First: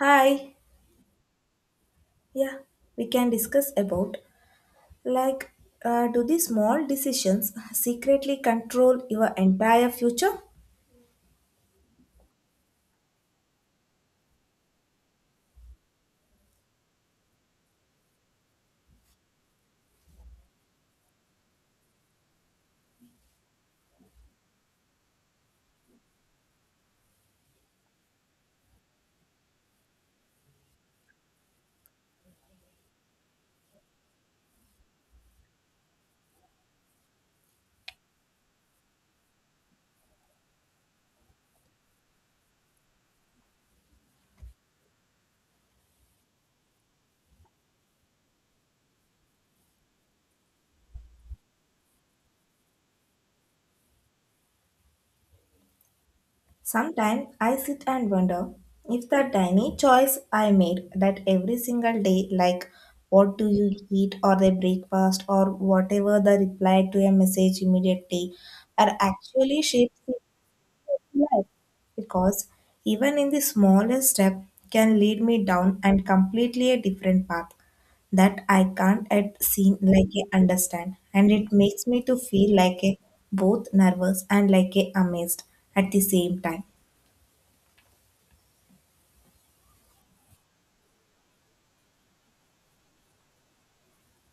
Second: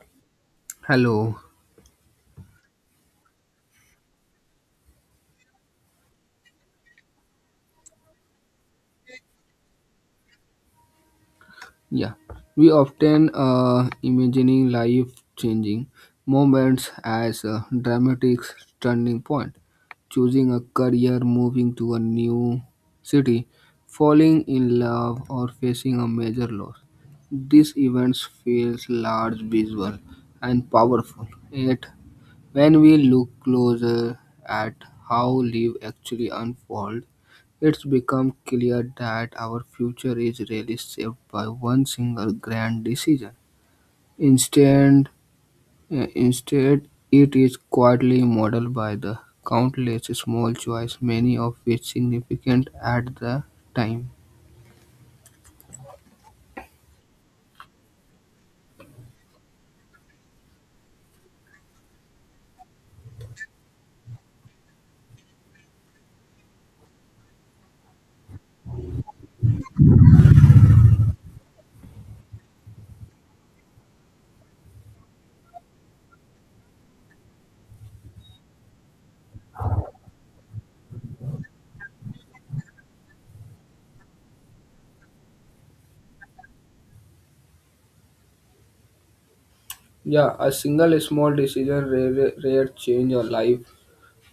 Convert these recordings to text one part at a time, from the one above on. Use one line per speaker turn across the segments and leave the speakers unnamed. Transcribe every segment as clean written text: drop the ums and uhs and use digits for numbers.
Hi.
Hello.
Yeah, we can discuss about like do these small decisions secretly control your entire future?
Yeah. We often imagining life changing moments as a dramatic turning point, choosing a career, moving to a new city, falling in love, or facing a major loss. These events feel large, visual, and powerful, yet when we look closer at how life actually unfolds, it's become clear that our future is really shaped by one single grand decision. Instead, instead, it is quietly modeled by the countless small choices, many of which significant at the time.
Sometimes I sit and wonder if the tiny choice I made that every single day, like what do you eat or the breakfast or whatever the reply to a message immediately, are actually shapes life because even in the smallest step can lead me down and completely a different path that I can't at seen like a understand, and it makes me to feel like a both nervous and like a amazed at the same time.
Yeah, a single small decision rare change a life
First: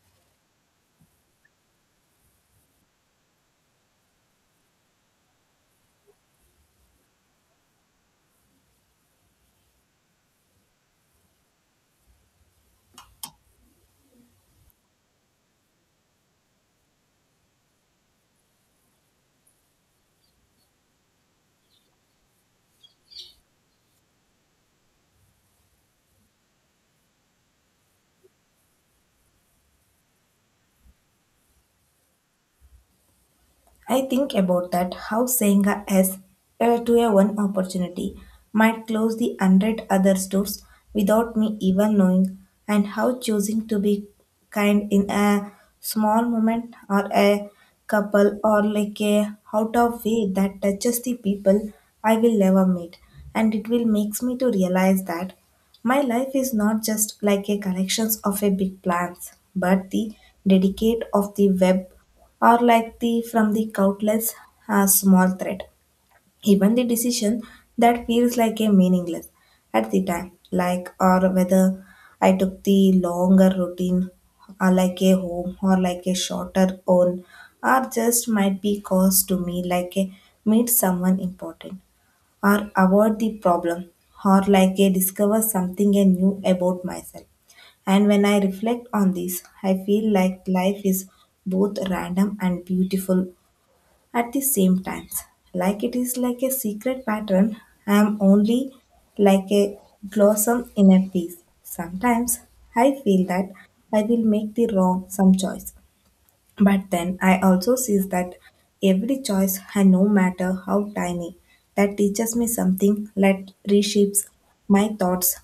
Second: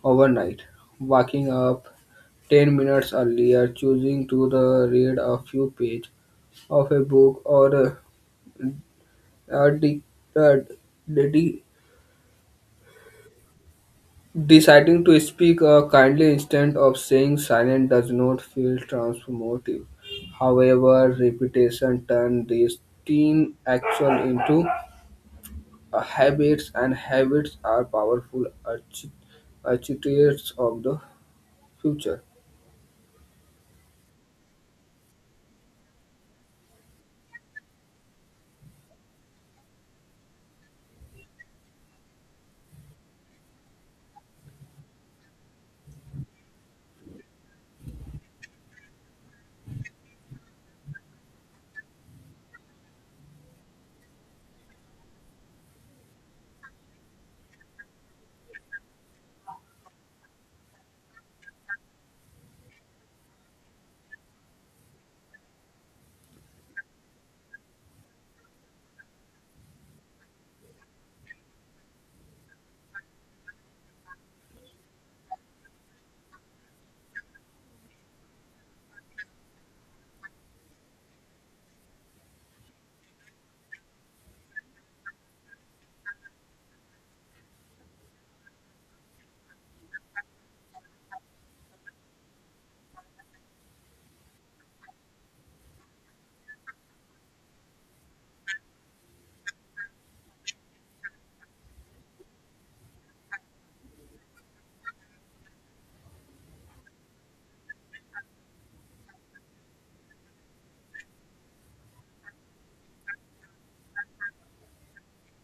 overnight, waking up 10 minutes earlier, choosing to the read a few pages of a book, or uh, de- uh, de- de- deciding to speak kindly instead of saying silent does not feel transformative. However, repetition turns these teen action into habits, and habits are powerful architects of the future.
I think about that how saying a yes to a one opportunity might close the hundred other doors without me even knowing, and how choosing to be kind in a small moment or a couple or like a out of way that touches the people I will never meet, and it will makes me to realize that my life is not just like a collections of a big plans, but the dedicate of the web or like the from the countless small thread. Even the decision that feels like a meaningless at the time, like or whether I took the longer routine or like a home or like a shorter own or just might be cause to me like a meet someone important or avoid the problem or like I discover something new about myself. And when I reflect on this, I feel like life is both random and beautiful at the same times. Like it is like a secret pattern, I am only like a blossom in a piece. Sometimes I feel that I will make the wrong some choice, but then I also see that every choice, and no matter how tiny, that teaches me something that reshapes my thoughts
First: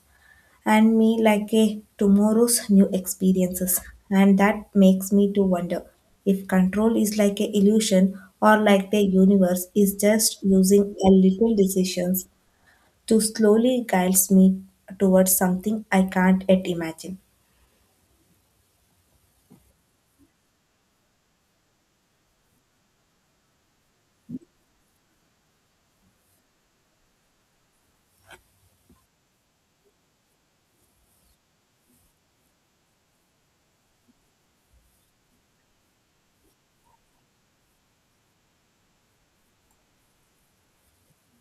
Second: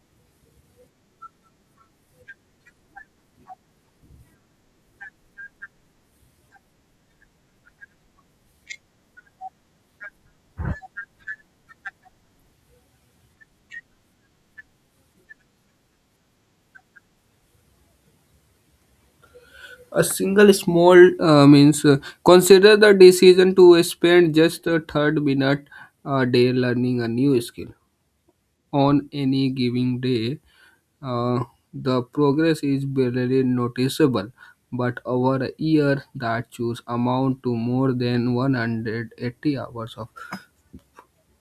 and me like a tomorrow's new experiences. And that makes me to wonder if control is like a illusion or like the universe is just using a little decisions to slowly guides me towards something I can't yet imagine.
A single small means consider the decision to spend just a third minute a day learning a new skill on any given day. Uh, the progress is barely noticeable, but over a year that should amount to more than 180 hours of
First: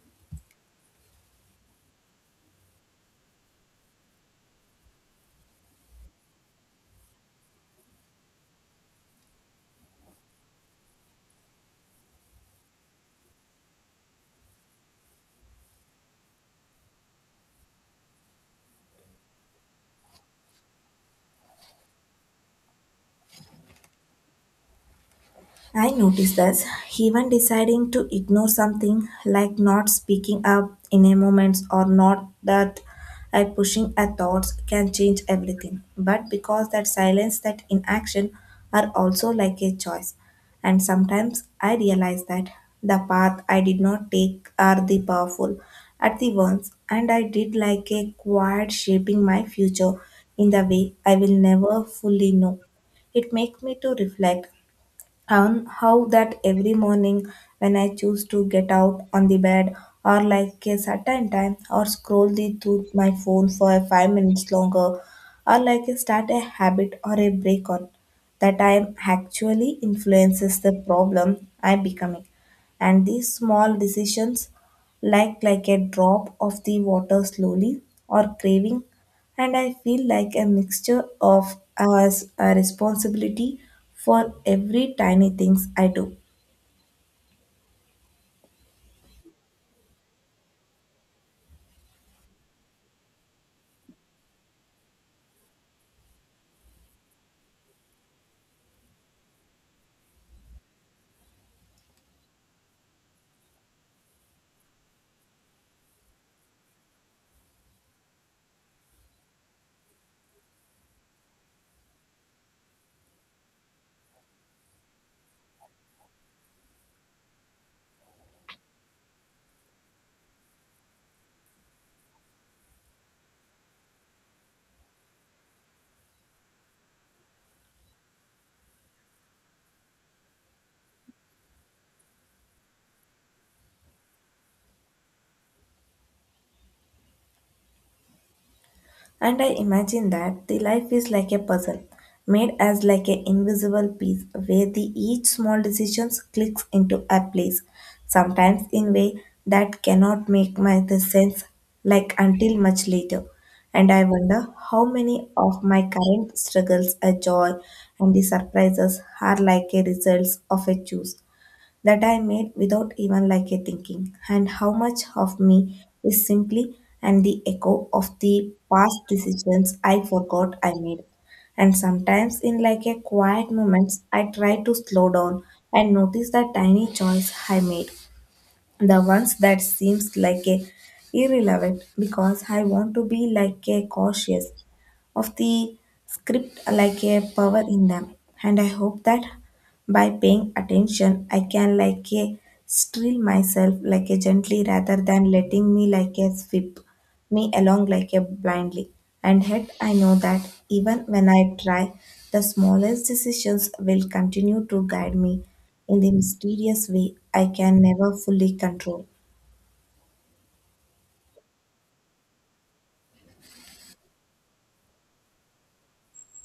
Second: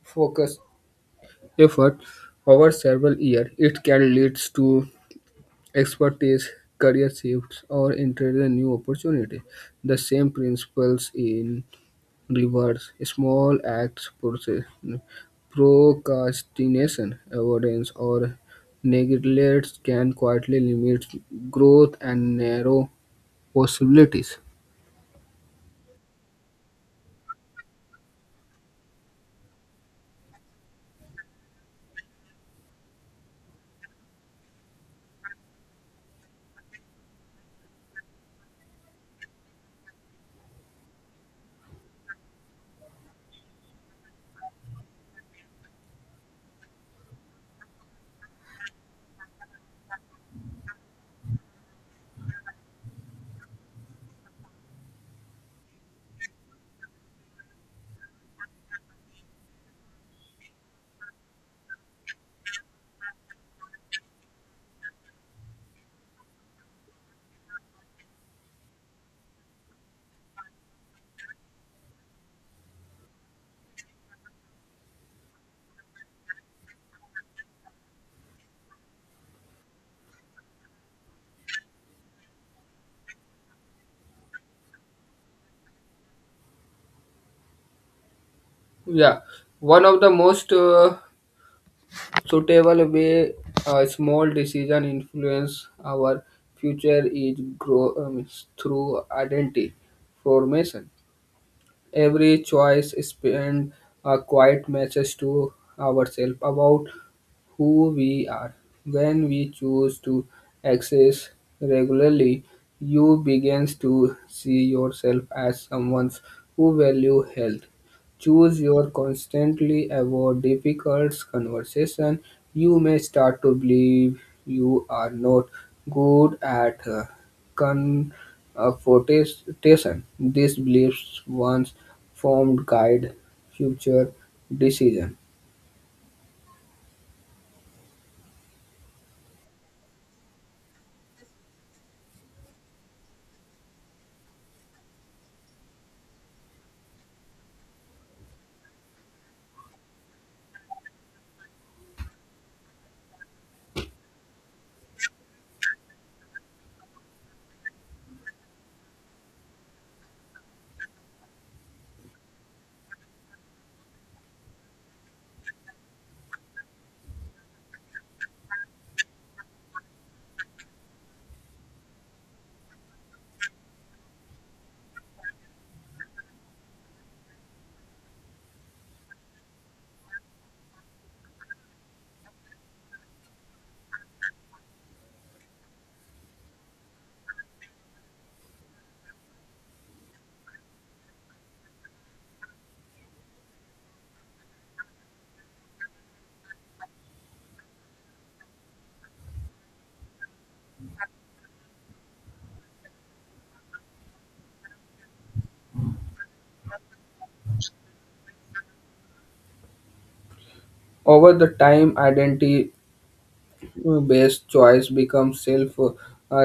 focus effort over several years. It can lead to expertise, career shifts, or entering a new opportunity. The same principles in reverse. Small acts, process, procrastination, avoidance, or neglect can quietly limit growth and narrow possibilities.
I noticed that even deciding to ignore something, like not speaking up in a moment or not that I pushing a thoughts, can change everything. But because that silence, that inaction are also like a choice. And sometimes I realize that the path I did not take are the powerful at the once, and I did like a quiet shaping my future in the way I will never fully know. It makes me to reflect on how that every morning when I choose to get out on the bed or like a certain time or scroll the through my phone for 5 minutes longer or like a start a habit or a break on, that I am actually influences the problem I am becoming, and these small decisions like a drop of the water slowly or craving, and I feel like a mixture of as a responsibility for every tiny things I do.
Yeah, one of the most suitable way a small decision influence our future is grow through identity formation. Every choice spend a quiet message to ourselves about who we are. When we choose to access regularly, you begins to see yourself as someone who value health. Choose your constantly avoid difficult conversation. You may start to believe you are not good at her confrontation. These beliefs once formed guide future decision.
And I imagine that the life is like a puzzle, made as like an invisible piece where the each small decision clicks into a place, sometimes in way that cannot make my the sense like until much later. And I wonder how many of my current struggles, a joy, and the surprises are like a results of a choose that I made without even like a thinking, and how much of me is simply and the echo of the past decisions I forgot I made. And sometimes in like a quiet moments I try to slow down and notice the tiny choice I made. The ones that seems like a irrelevant, because I want to be like a cautious of the script like a power in them, and I hope that by paying attention I can like a steal myself like a gently rather than letting me like a sweep me along like a blindly. And yet I know that even when I try, the smallest decisions will continue to guide me in the mysterious way I can never fully control.
Over the time, identity based choice becomes self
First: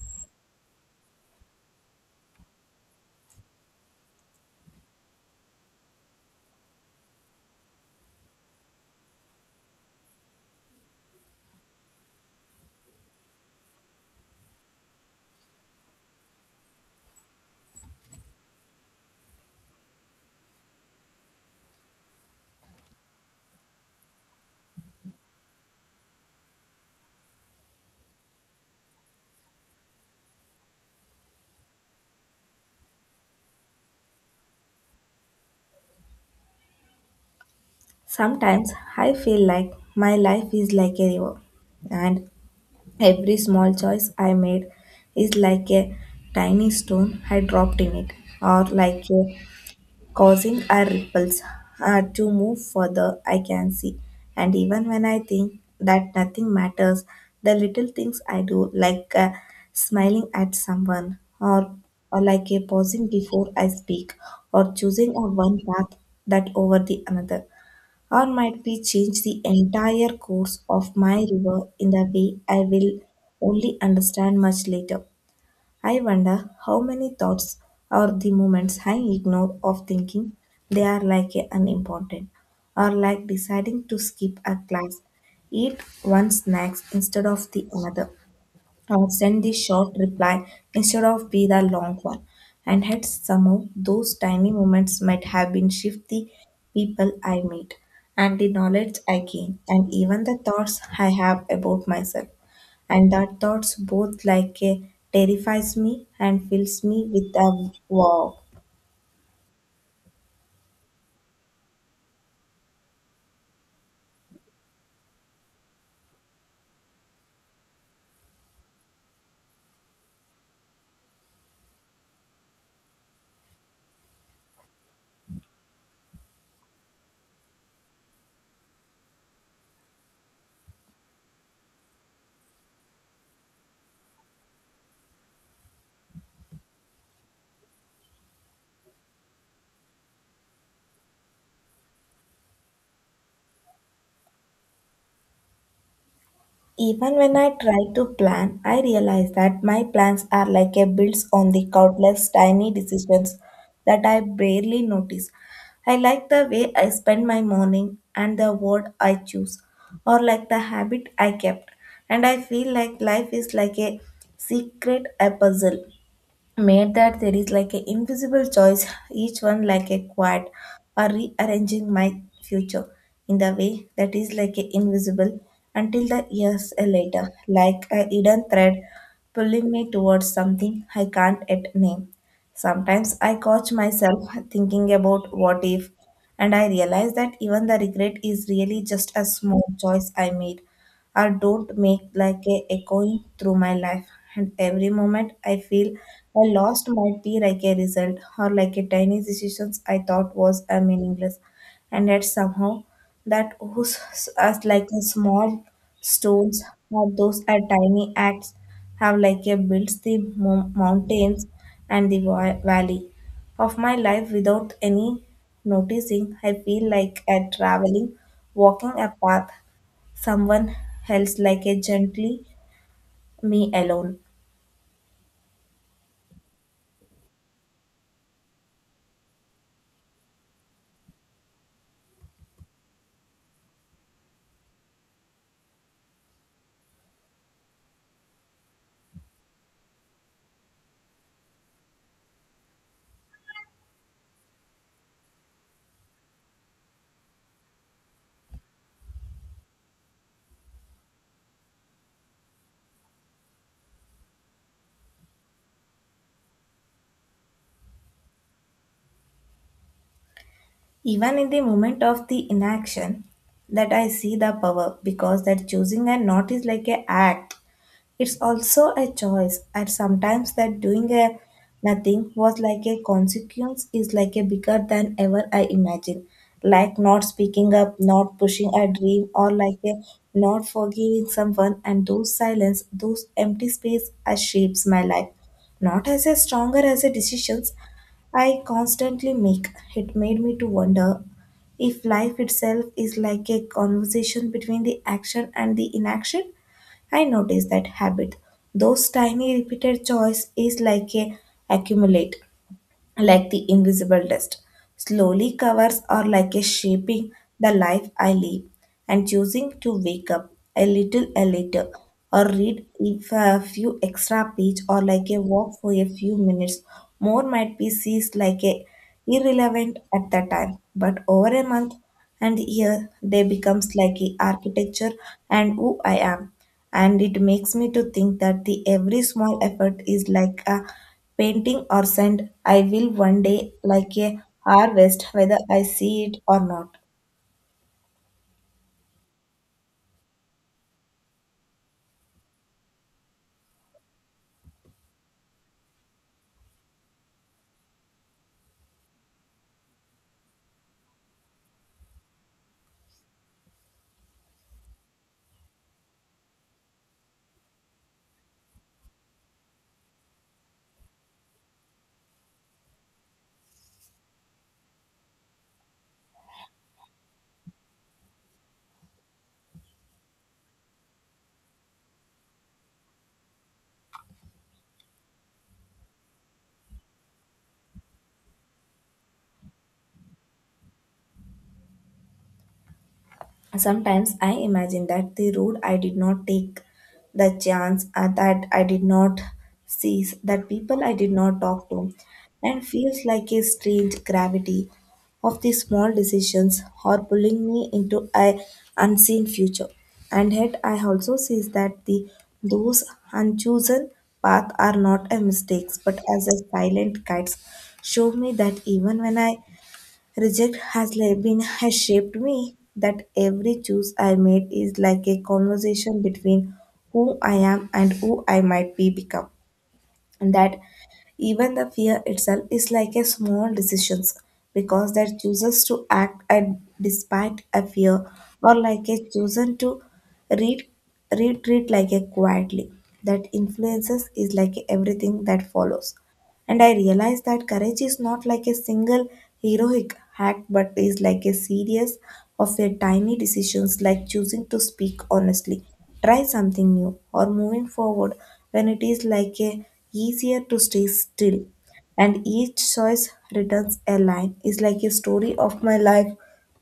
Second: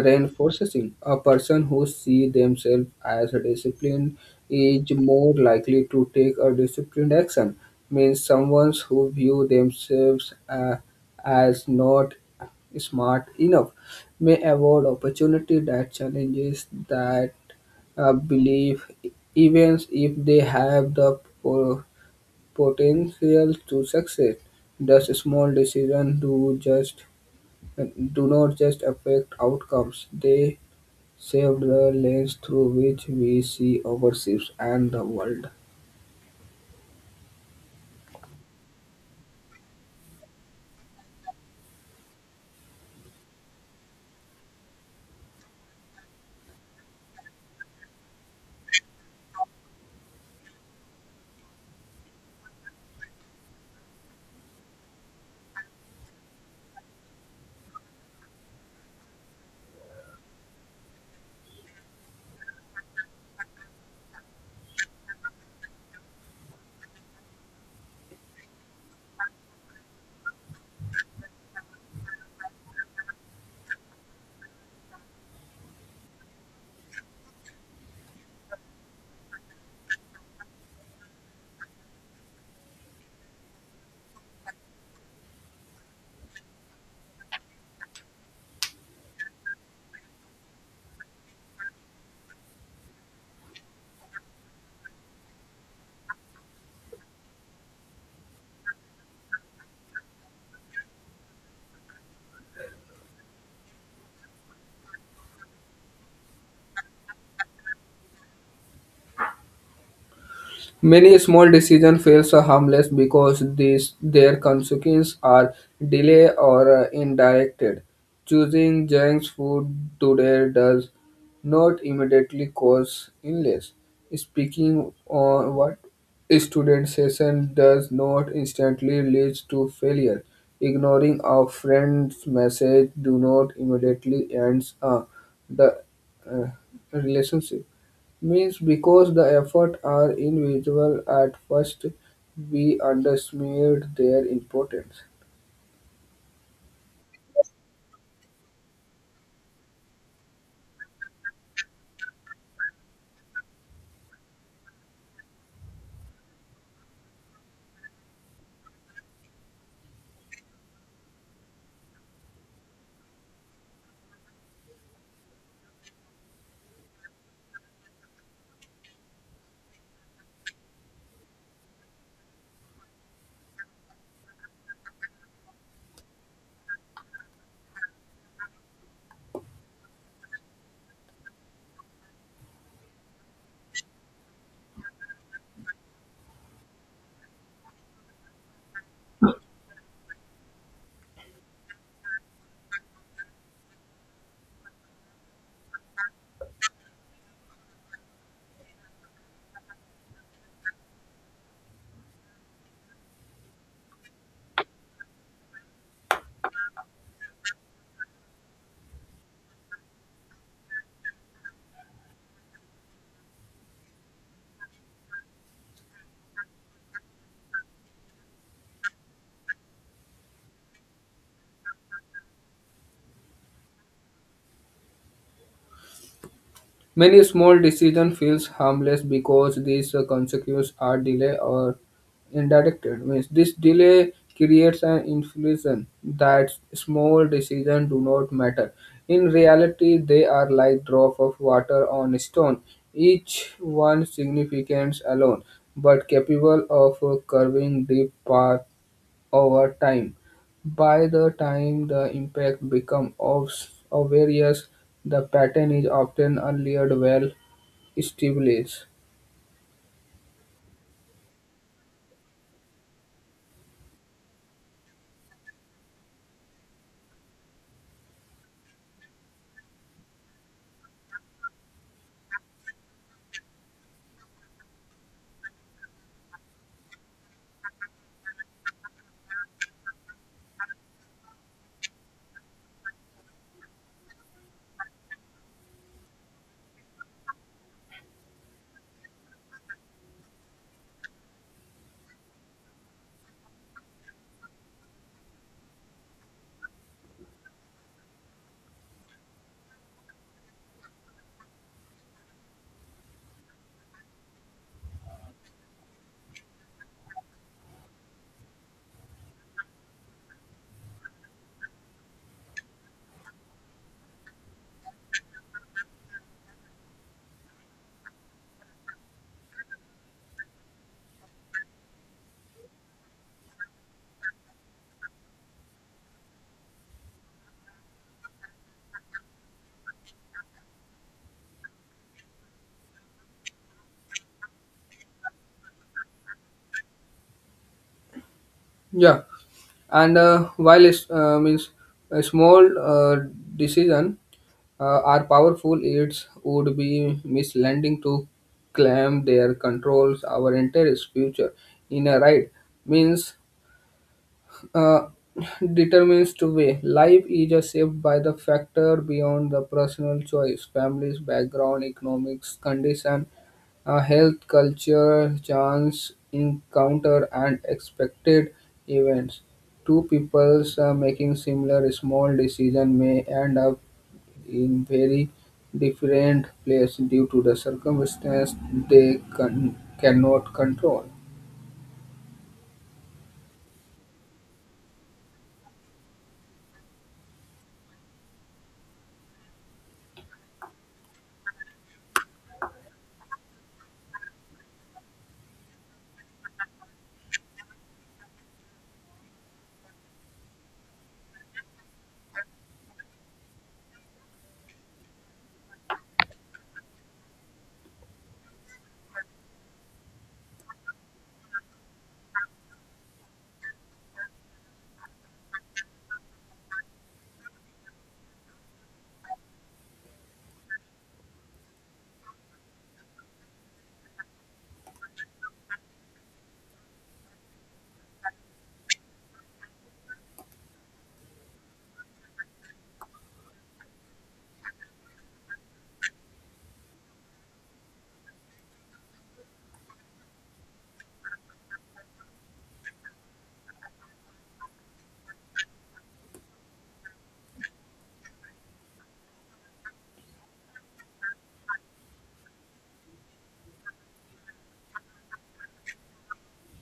reinforcing. A person who sees themselves as a discipline is more likely to take a disciplined action. Means someone who view themselves as not smart enough may avoid opportunity that challenges that belief, even if they have the potential to succeed. Thus, small decisions do just do not just affect outcomes, they shape the lens through which we see ourselves and the world.
Sometimes I feel like my life is like a river, and every small choice I made is like a tiny stone I dropped in it, or like a causing a ripples to move further I can see. And even when I think that nothing matters, the little things I do, smiling at someone, or like a pausing before I speak, or choosing a one path that over the another or might we change the entire course of my river in the way I will only understand much later? I wonder how many thoughts or the moments I ignore of thinking they are like a unimportant, or like deciding to skip a class, eat one snacks instead of the another, or send the short reply instead of be the long one. And yet somehow those tiny moments might have been shift the people I meet and the knowledge I gain and even the thoughts I have about myself. And that thoughts both like a terrifies me and fills me with a wow.
Many small decision feels are harmless because these their consequences are delayed or indirected. Choosing junk food today does not immediately cause illness. Speaking on what a student session does not instantly lead to failure. Ignoring a friend's message do not immediately ends the uh, relationship means because the efforts are invisible at first, we underestimate their importance.
Even when I try to plan, I realize that my plans are like a builds on the countless tiny decisions that I barely notice. I like the way I spend my morning and the word I choose, or like the habit I kept. And I feel like life is like a secret a puzzle made that there is like an invisible choice, each one like a quad or rearranging my future in the way that is like a invisible until the years later, like a hidden thread pulling me towards something I can't yet name. Sometimes I catch myself thinking about what if, and I realize that even the regret is really just a small choice I made or don't make, like a echoing through my life. And every moment I feel I lost might be like a result or like a tiny decisions I thought was a meaningless. And yet somehow that was as like a small stones or those are tiny acts have like a builds the mountains and the valley of my life without any noticing. I feel like I traveling walking a path someone else like a gently me alone.
Many small decisions feels harmless because these consequences are delayed or indirected. Means this delay creates an illusion that small decisions do not matter. In reality, they are like drop of water on a stone, each one significant alone, but capable of curving deep path over time. By the time the impact becomes obvious, the pattern is often earlier well established.
Even in the moment of the inaction, that I see the power, because that choosing and not is like a act. It's also a choice, and sometimes that doing a nothing was like a consequence is like a bigger than ever I imagine. Like not speaking up, not pushing a dream, or like a not forgiving someone, and those silence, those empty space, shapes my life. Not as a stronger as a decisions, I constantly make. It made me to wonder if life itself is like a conversation between the action and the inaction. I notice that habit, those tiny repeated choice is like a accumulate, like the invisible dust, slowly covers or like a shaping the life I live. And choosing to wake up a little or read if a few extra page or like a walk for a few minutes more might be seized like a irrelevant at the time, but over a month and year they becomes like a architecture and who I am. And it makes me to think that the every small effort is like a painting or sand I will one day like a harvest, whether I see it or not.
Yeah, and while it's, means a small decision are powerful, it would be misleading to claim their controls our entire future. In a right means uh, determines to be. Life is a shaped by the factor beyond the personal choice, families, background, economics, condition, health, culture, chance, encounter, and expected events. Two peoples making similar small decision may end up in very different place due to the circumstance they cannot control.
Sometimes I imagine that the road I did not take, the chance that I did not seize, that people I did not talk to, and feels like a strange gravity of these small decisions or pulling me into a unseen future. And yet I also see that the those unchosen paths are not a mistakes but as a silent guides, show me that even when I reject has like been has shaped me, that every choice I made is like a conversation between who I am and who I might be become. And that even the fear itself is like a small decisions, because that chooses to act and despite a fear or like a chosen to read retreat like a quietly, that influences is like everything that follows. And I realized that courage is not like a single heroic act, but is like a series of your tiny decisions, like choosing to speak honestly, try something new, or moving forward when it is like a easier to stay still. And each choice returns a line is like a story of my life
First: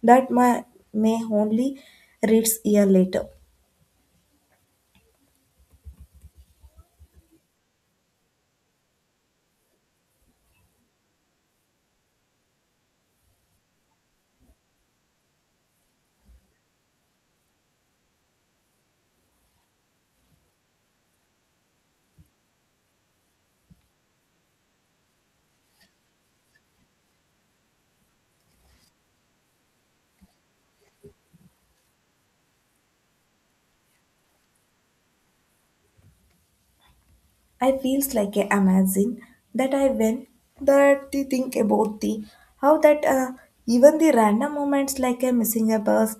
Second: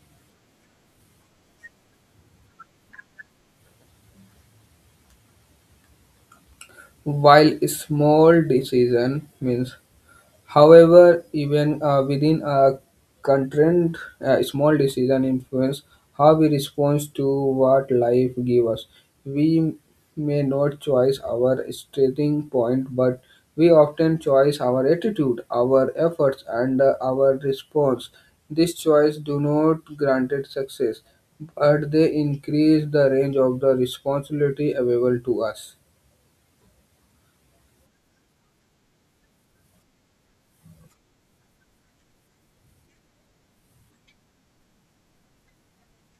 that my may only reads year later.
While small decision means however, even within a constraint, small decision influence how we respond to what life gives us. We may not choose our starting point, but we often choose our attitude, our efforts, and our response. These choice do not grant it success, but they increase the range of the responsibility available to us.
I feels like a amazing that I win that the think about the how that even the random moments like a missing a bus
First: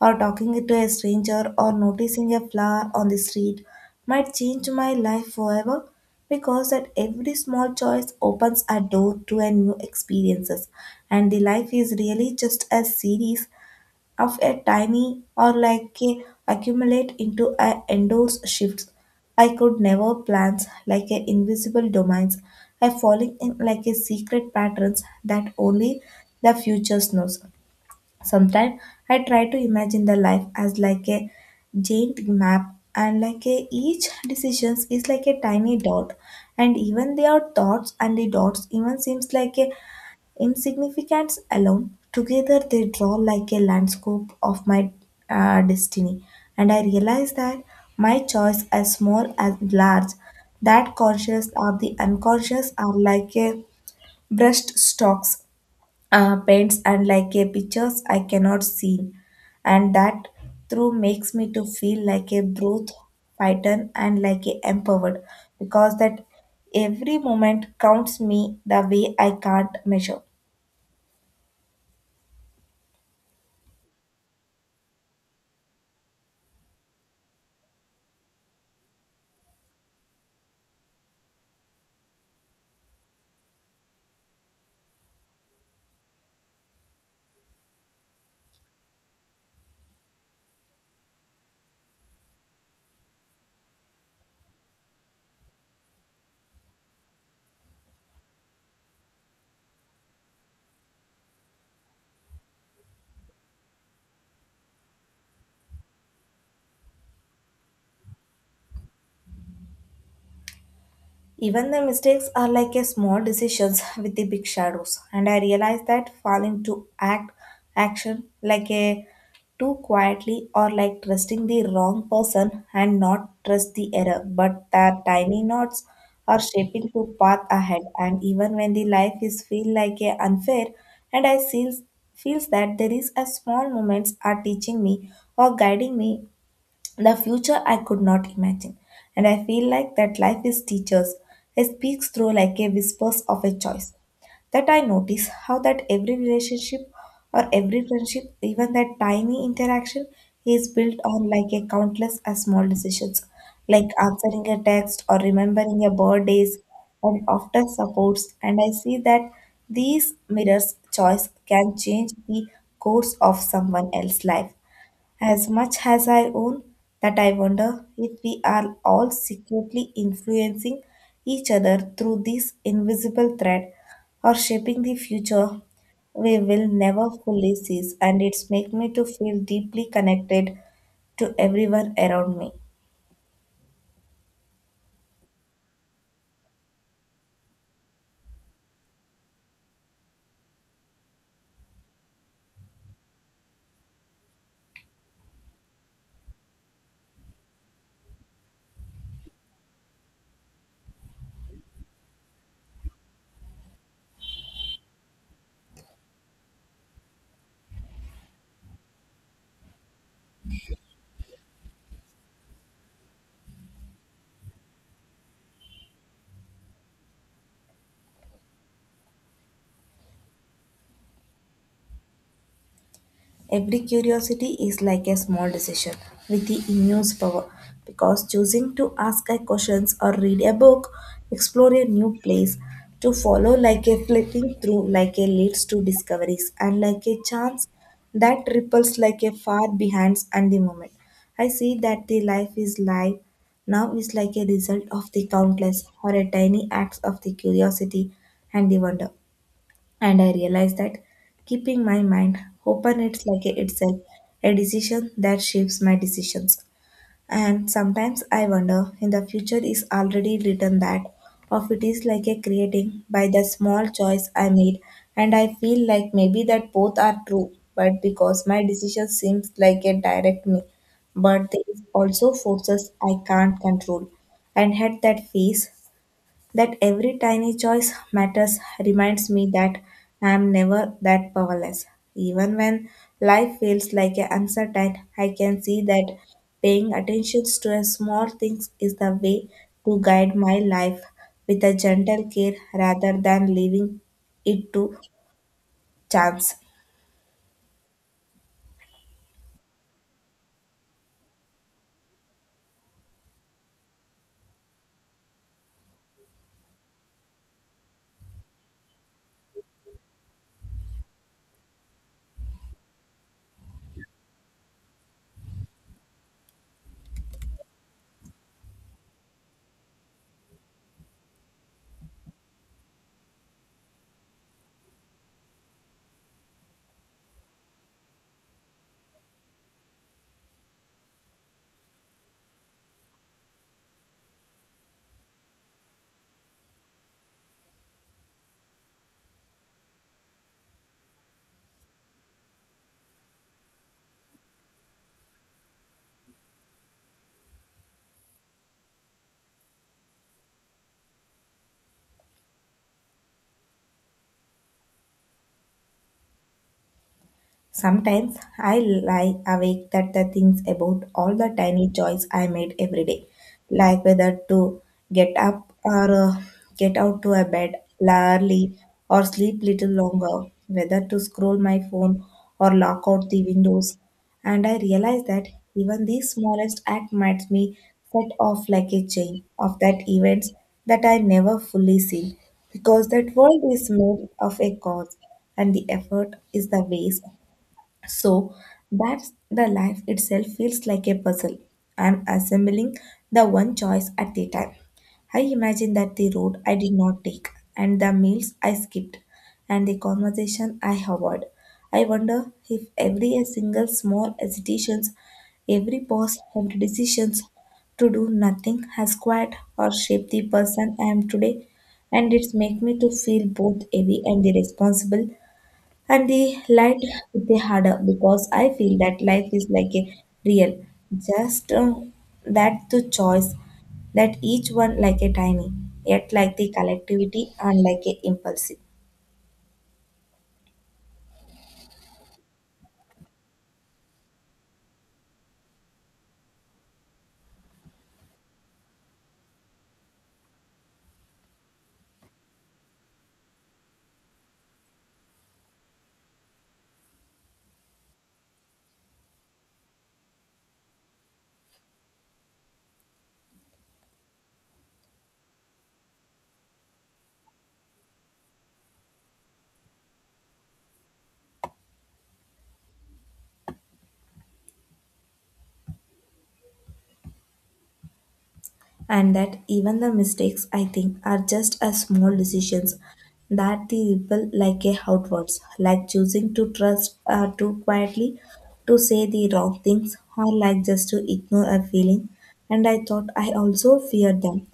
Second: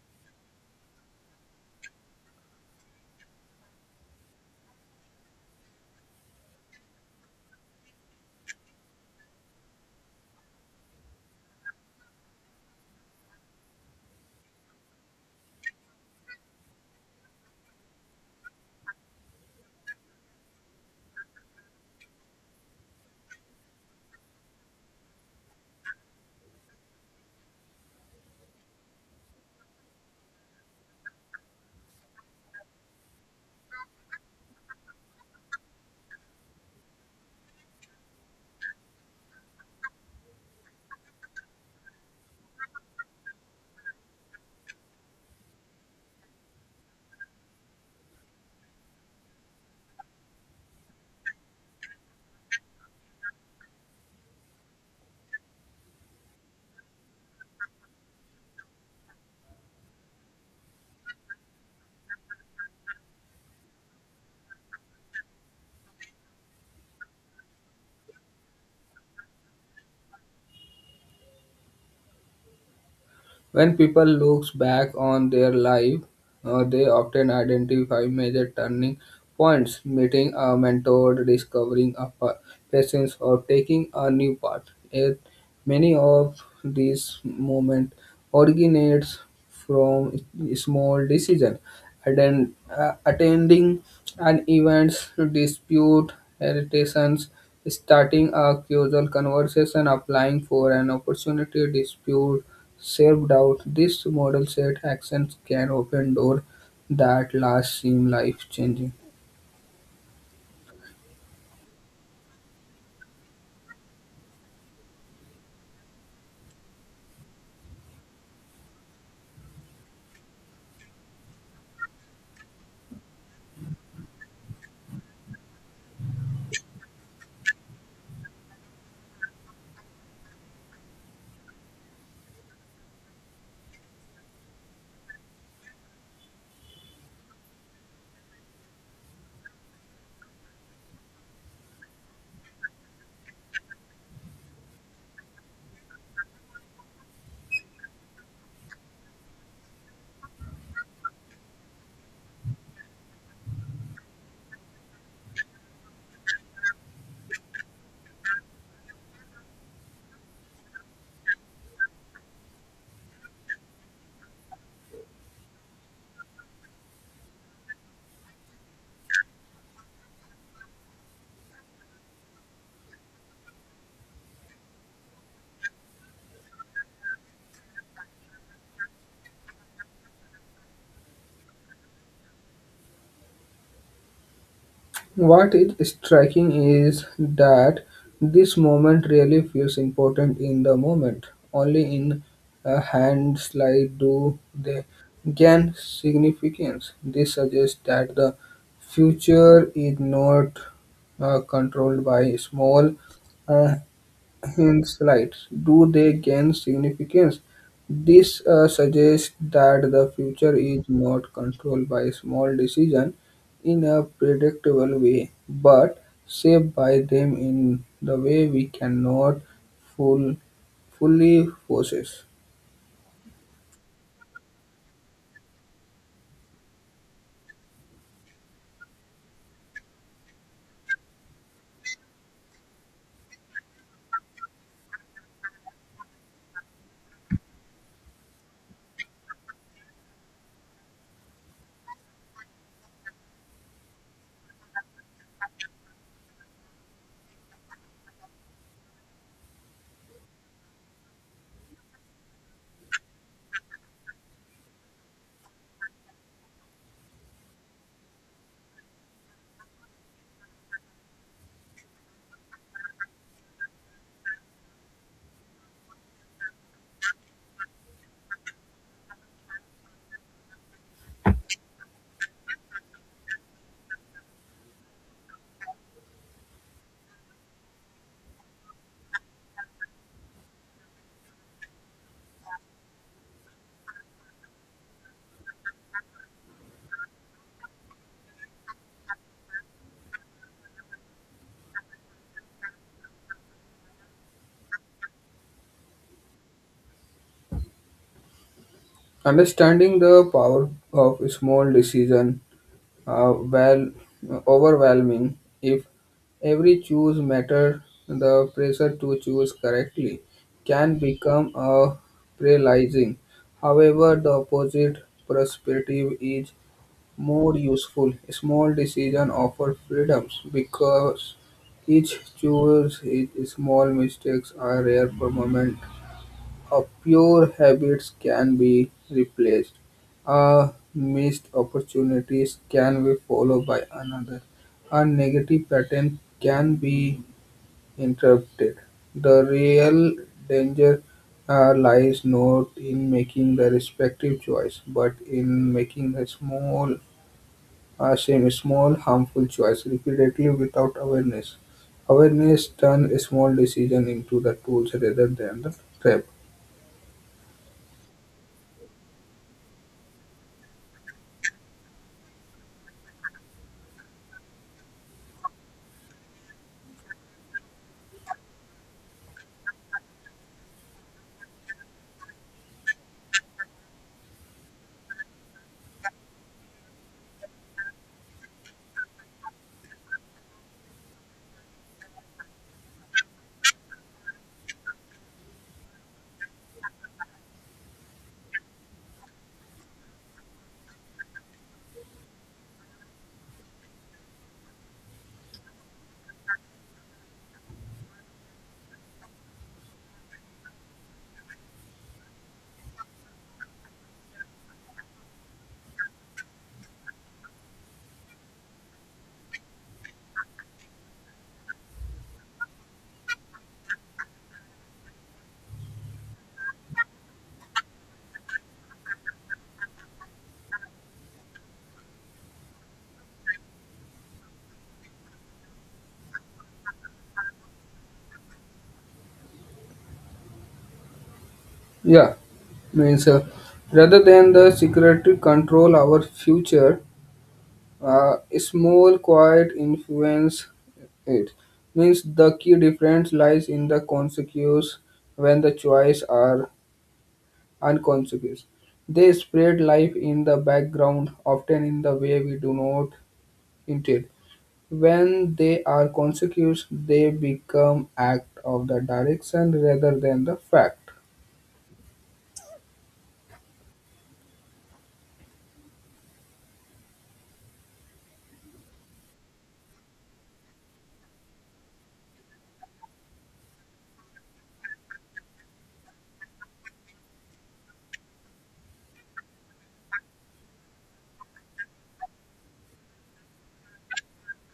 or talking to a stranger or noticing a flower on the street might change my life forever, because that every small choice opens a door to a new experiences, and the life is really just a series of a tiny or like a accumulate into a endless shifts. I could never plans like a invisible domains. I falling in like a secret patterns that only the future knows. Sometimes I try to imagine the life as like a giant map, and like a, each decisions is like a tiny dot, and even their thoughts and the dots even seems like a insignificance alone, together they draw like a landscape of my destiny. And I realize that my choice, as small as large, that conscious or the unconscious, are like a brushed strokes, paints, and like a pictures I cannot see. And that through makes me to feel like a brute python and like a empowered, because that every moment counts me the way I can't measure.
When people look back on their life, they often identify major turning points, meeting a mentor, discovering a passion, or taking a new path. Yet many of these moments originates from small decision attend attending an event dispute irritations starting a casual conversation applying for an opportunity dispute self-doubt this model set actions can open door that last seem life-changing.
Even the mistakes are like a small decisions with the big shadows. And I realized that falling to act action like a too quietly, or like trusting the wrong person and not trust the error. But the tiny knots are shaping to path ahead. And even when the life is feel like a unfair, and I feels that there is a small moments are teaching me or guiding me the future I could not imagine, and I feel like that life is teachers. It speaks through like a whispers of a choice. That I notice how that every relationship or every friendship, even that tiny interaction, is built on like a countless small decisions, like answering a text or remembering a birthdays, and often supports. And I see that these mirrors choice can change the course of someone else's life. As much as I own, that I wonder if we are all secretly influencing each other through this invisible thread or shaping the future we will never fully seize, and it's make me to feel deeply connected to everyone around me.
What is striking is that this moment really feels important in the moment. Only in a hand slide do they gain significance. This suggests that the future is not controlled by small uh, hence, right, do they gain significance? This suggests that the future is not controlled by small decisions in a predictable way, but shaped by them in the way we cannot full, fully process.
Every curiosity is like a small decision with the immense power, because choosing to ask a questions or read a book, explore a new place, to follow like a flitting through like a leads to discoveries and like a chance that ripples like a far behind and the moment. I see that the life is life now is like a result of the countless or a tiny acts of the curiosity and the wonder, and I realized that keeping my mind open it's like a- itself a decision that shapes my decisions. And sometimes I wonder in the future is already written, that of it is like a creating by the small choice I made, and I feel like maybe that both are true, but because my decision seems like a direct me, but there is also forces I can't control. And had that phase that every tiny choice matters reminds me that I am never that powerless. Even when life feels like a uncertain, I can see that paying attention to a small things is the way to guide my life with a gentle care, rather than leaving it to chance.
Understanding the power of small decision well, overwhelming. If every choose matter, the pressure to choose correctly can become a paralyzing. However, the opposite perspective is more useful. Small decision offer freedoms because each choose each small mistakes are rare for moment. A pure habits can be replaced. A missed opportunities can be followed by another. A negative pattern can be interrupted. The real danger lies not in making the respective choice, but in making the small, same small harmful choice repeatedly without awareness. Awareness turns a small decision into the tools rather than the trap.
Sometimes I lie awake that the things about all the tiny choice I made every day, like whether to get up or get out to a bed early or sleep little longer, whether to scroll my phone or lock out the windows. And I realize that even these smallest act might me set off like a chain of that events that I never fully see, because that world is made of a cause and the effort is the waste, so that's the life itself feels like a puzzle. I'm assembling the one choice at a time. I imagine that the road I did not take, and the meals I skipped, and the conversation I avoid. I wonder if every single small hesitations, every pause, every decisions to do nothing has quite or shaped the person I am today, and it's make me to feel both heavy and irresponsible and the light they had because I feel that life is like a real, just that the choice that each one like a tiny, yet like the collectivity and like a impulsive.
Yeah, means rather than the secretary control our future, a small quiet influence it. Means the key difference lies in the consequences when the choice are unconsequential. They spread life in the background, often in the way we do not intend. When they are consequences, they become act of the direction rather than the fact.
And that even the mistakes I think are just as small decisions that they ripple like a outwards, like choosing to trust too quietly, to say the wrong things, or like just to ignore a feeling. And I thought I also feared them.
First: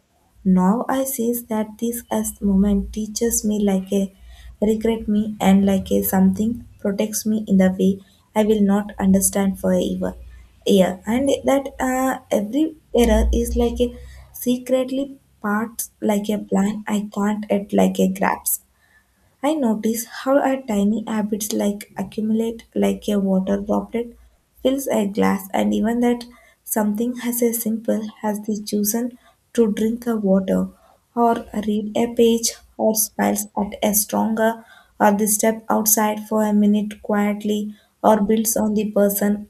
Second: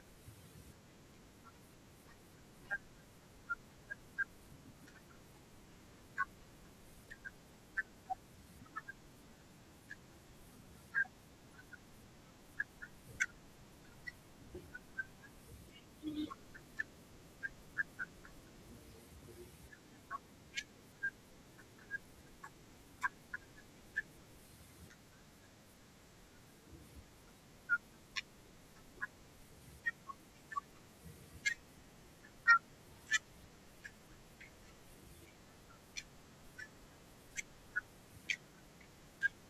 Now I sees that this as moment teaches me like a regret me and like a something protects me in the way I will not understand forever. Yeah, and that every error is like a secretly part like a plan I can't at like a grabs. I notice how our tiny habits like accumulate like a water droplet fills a glass, and even that something as a simple as the chosen to drink a water or read a page or smiles at a stronger or the step outside for a minute quietly or builds on the person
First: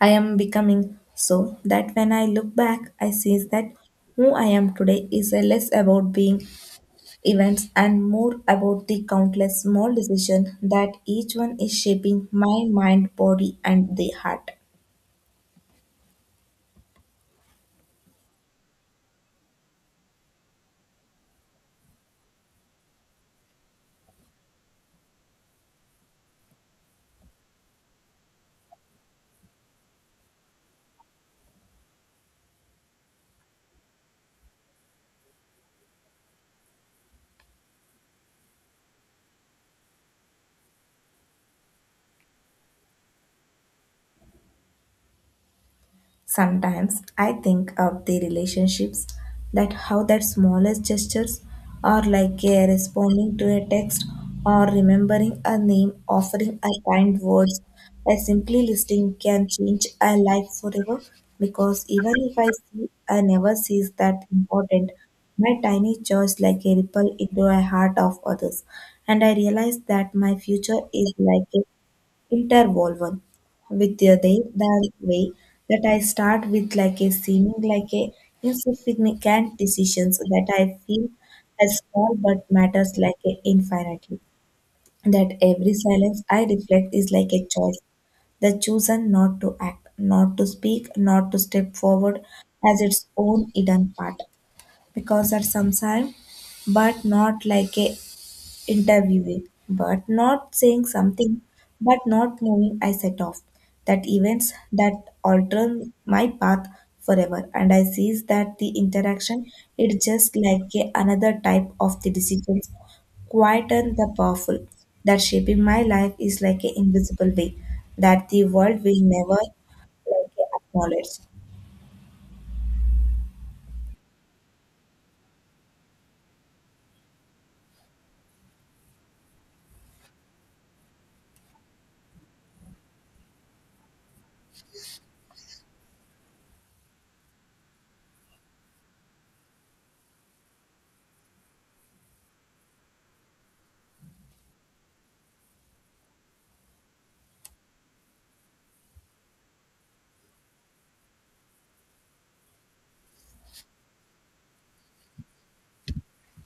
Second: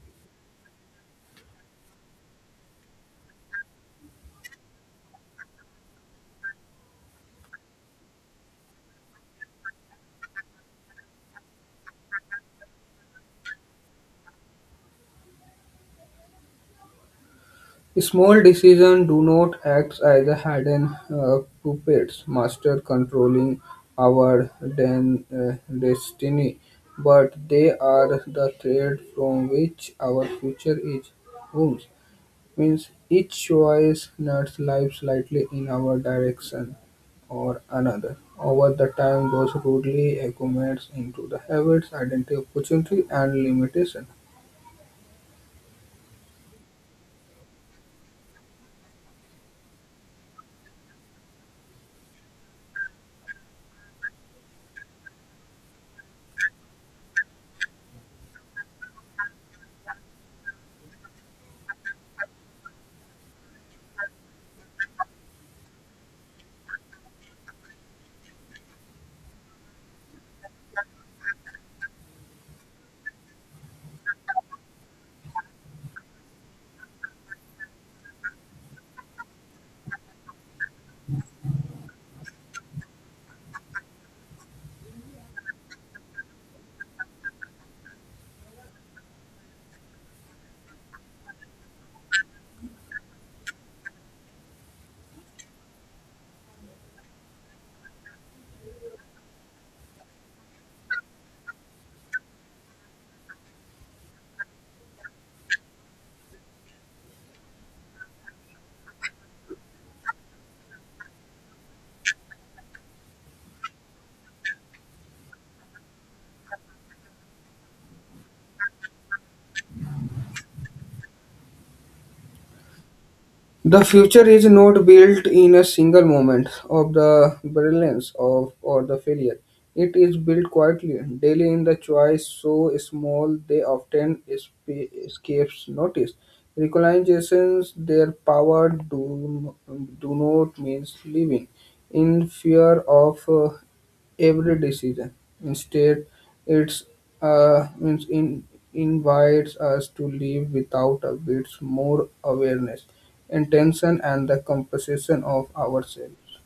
I am becoming, so that when I look back, I see that who I am today is less about being events and more about the countless small decisions that each one is shaping my mind, body, and the heart.
Small decisions do not act as a hidden puppets, master controlling our destiny, but they are the thread from which our future is woven. Means each choice nuts life slightly in our direction or another. Over the time, those rudely accumulates into the habits, identity, opportunity, and limitation.
Sometimes I think of the relationships, that how that smallest gestures are like a responding to a text or remembering a name, offering a kind words, a simply listening can change a life forever, because even if I see I never sees that important, my tiny choice like a ripple into a heart of others. And I realize that my future is like a interwoven with their day the way that I start with like a seeming like a insignificant decisions that I feel as small but matters like a infinitely. That every silence I reflect is like a choice, the chosen not to act, not to speak, not to step forward as its own hidden part. Because at some time, but not like a interviewing, but not saying something, but not moving, I set off. That events that alter my path forever, and I sees that the interaction is just like a, another type of the decisions, quiet and the powerful, that shaping my life is like an invisible way that the world will never like acknowledge.
The future is not built in a single moment of the brilliance of or the failure. It is built quietly, daily in the choice so small they often escapes notice. Recognitions their power do not means living in fear of every decision. Instead, it's means invites us to live without a bit more awareness, intention, and the composition of ourselves.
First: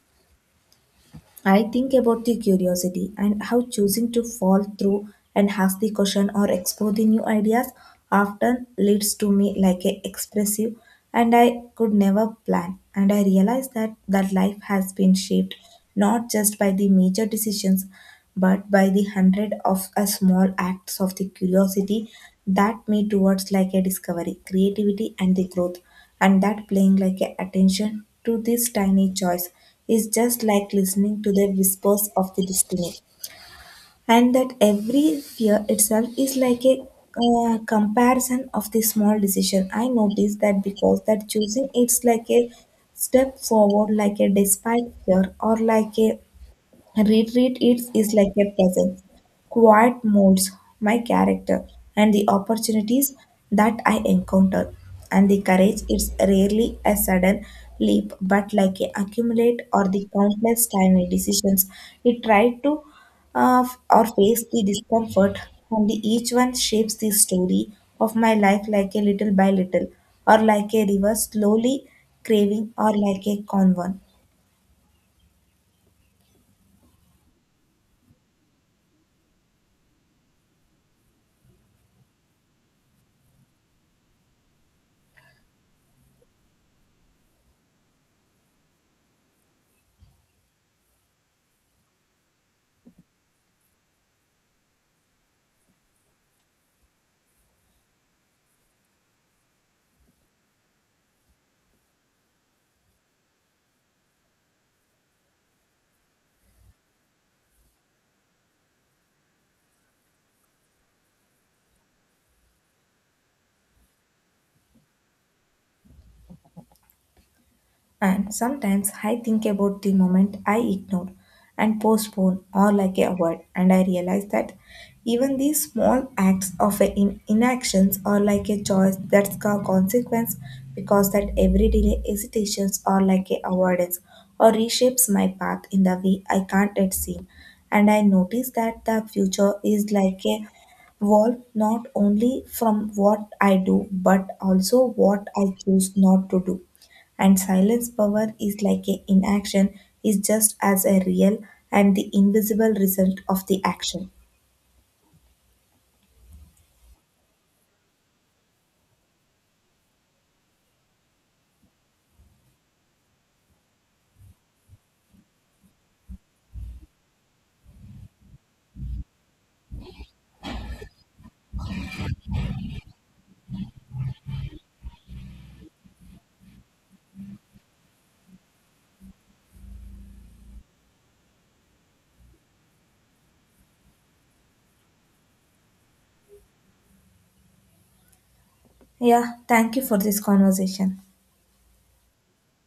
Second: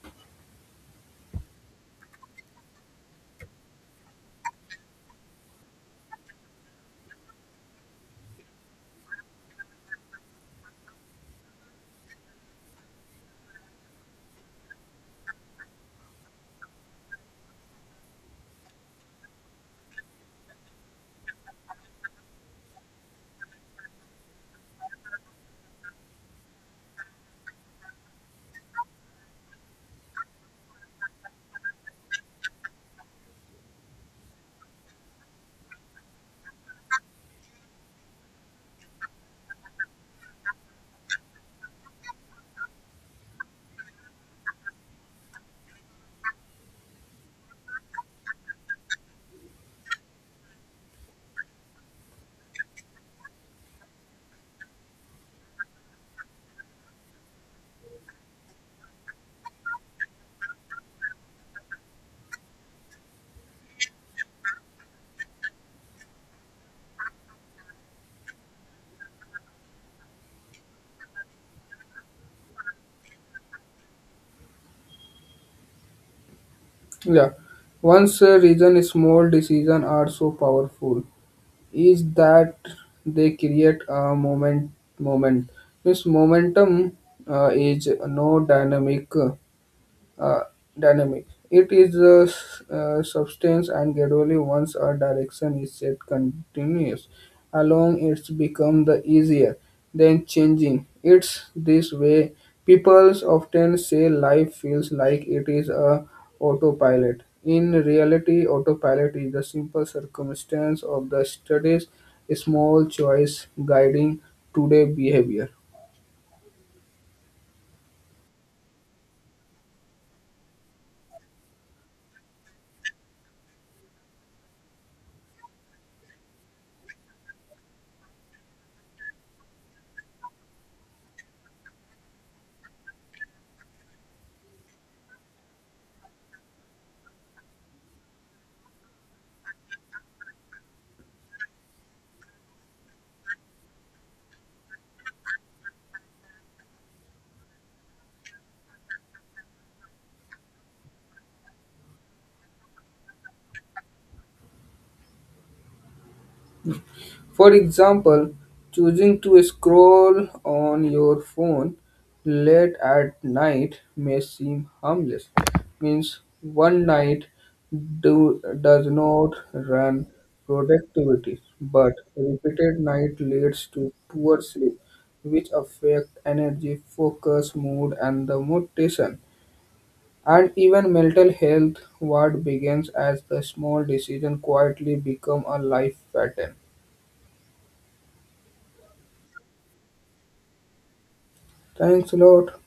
I think about the curiosity and how choosing to fall through and ask the question or explore the new ideas often leads to me like a expressive and I could never plan. And I realize that that life has been shaped not just by the major decisions, but by the hundred of a small acts of the curiosity that me towards like a discovery, creativity and the growth, and that playing like a attention to this tiny choice is just like listening to the whispers of the destiny. And that every fear itself is like a comparison of the small decision I noticed, that because that choosing it's like a step forward like a despite fear, or like a retreat eats is like a presence. Quiet molds my character and the opportunities that I encounter. And the courage is rarely a sudden leap, but like a accumulate or the countless tiny decisions. It try to f- or face the discomfort, and the, each one shapes the story of my life like a little by little, or like a river slowly craving, or like a convent.
Yeah, once a reason small decisions are so powerful is that they create a moment. Moment. This momentum is no dynamic. uh, Dynamic. It is a substance, and gradually, once a direction is set, continues along it's become the easier than changing. It's this way. People often say life feels like it is a autopilot. In reality, autopilot is the simple circumstance of the studies, small choice guiding today behavior.
And sometimes I think about the moment I ignore and postpone or like a word, and I realize that even these small acts of a inactions are like a choice that's a consequence, because that every delay hesitations are like a avoidance or reshapes my path in the way I can't yet see. And I notice that the future is like a evolve not only from what I do but also what I choose not to do. And silence power is like a inaction is just as a real and the invisible result of the action.
For example, choosing to scroll on your phone late at night may seem harmless. Means one night does not run productivity, but repeated night leads to poor sleep, which affect energy, focus, mood, and the motivation. And even mental health, what begins as a small decision quietly become a life pattern.
Yeah, thank you for this conversation.
Thanks a lot.